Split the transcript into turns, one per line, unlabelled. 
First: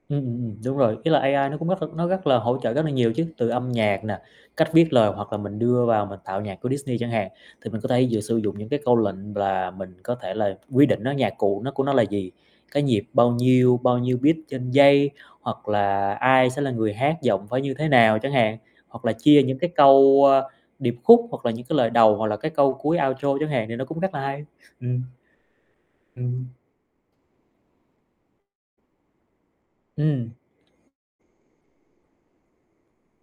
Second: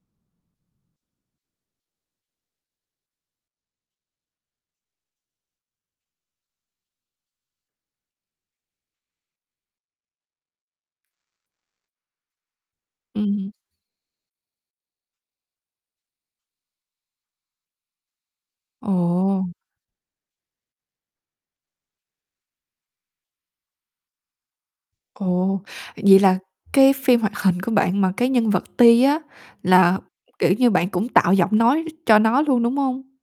Ừm, ừm, ừm, đúng rồi, ý là AI nó cũng rất là nó rất là hỗ trợ rất là nhiều chứ, từ âm nhạc nè, cách viết lời hoặc là mình đưa vào mình tạo nhạc của Disney chẳng hạn, thì mình có thể vừa sử dụng những cái câu lệnh v là mình có thể là quy định nó nhạc cụ nó của nó là gì, cái nhịp bao
Ừm.
nhiêu, bao nhiêu beat trên giây hoặc là ai sẽ là người hát, giọng phải như thế nào chẳng hạn, hoặc là chia
Ồ.
những cái câu, a, điệp khúc hoặc là những cái lời đầu, hoặc là cái câu cuối outro chẳng hạn thì nó cũng rất là hay, ừm.
Ồ, vậy thì là
Ừm.
cái phim hoạt hình của bạn mà cái nhân vật Ti á là,
Ừm.
kiểu như, bạn cũng tạo giọng nói cho nó luôn, đúng hông?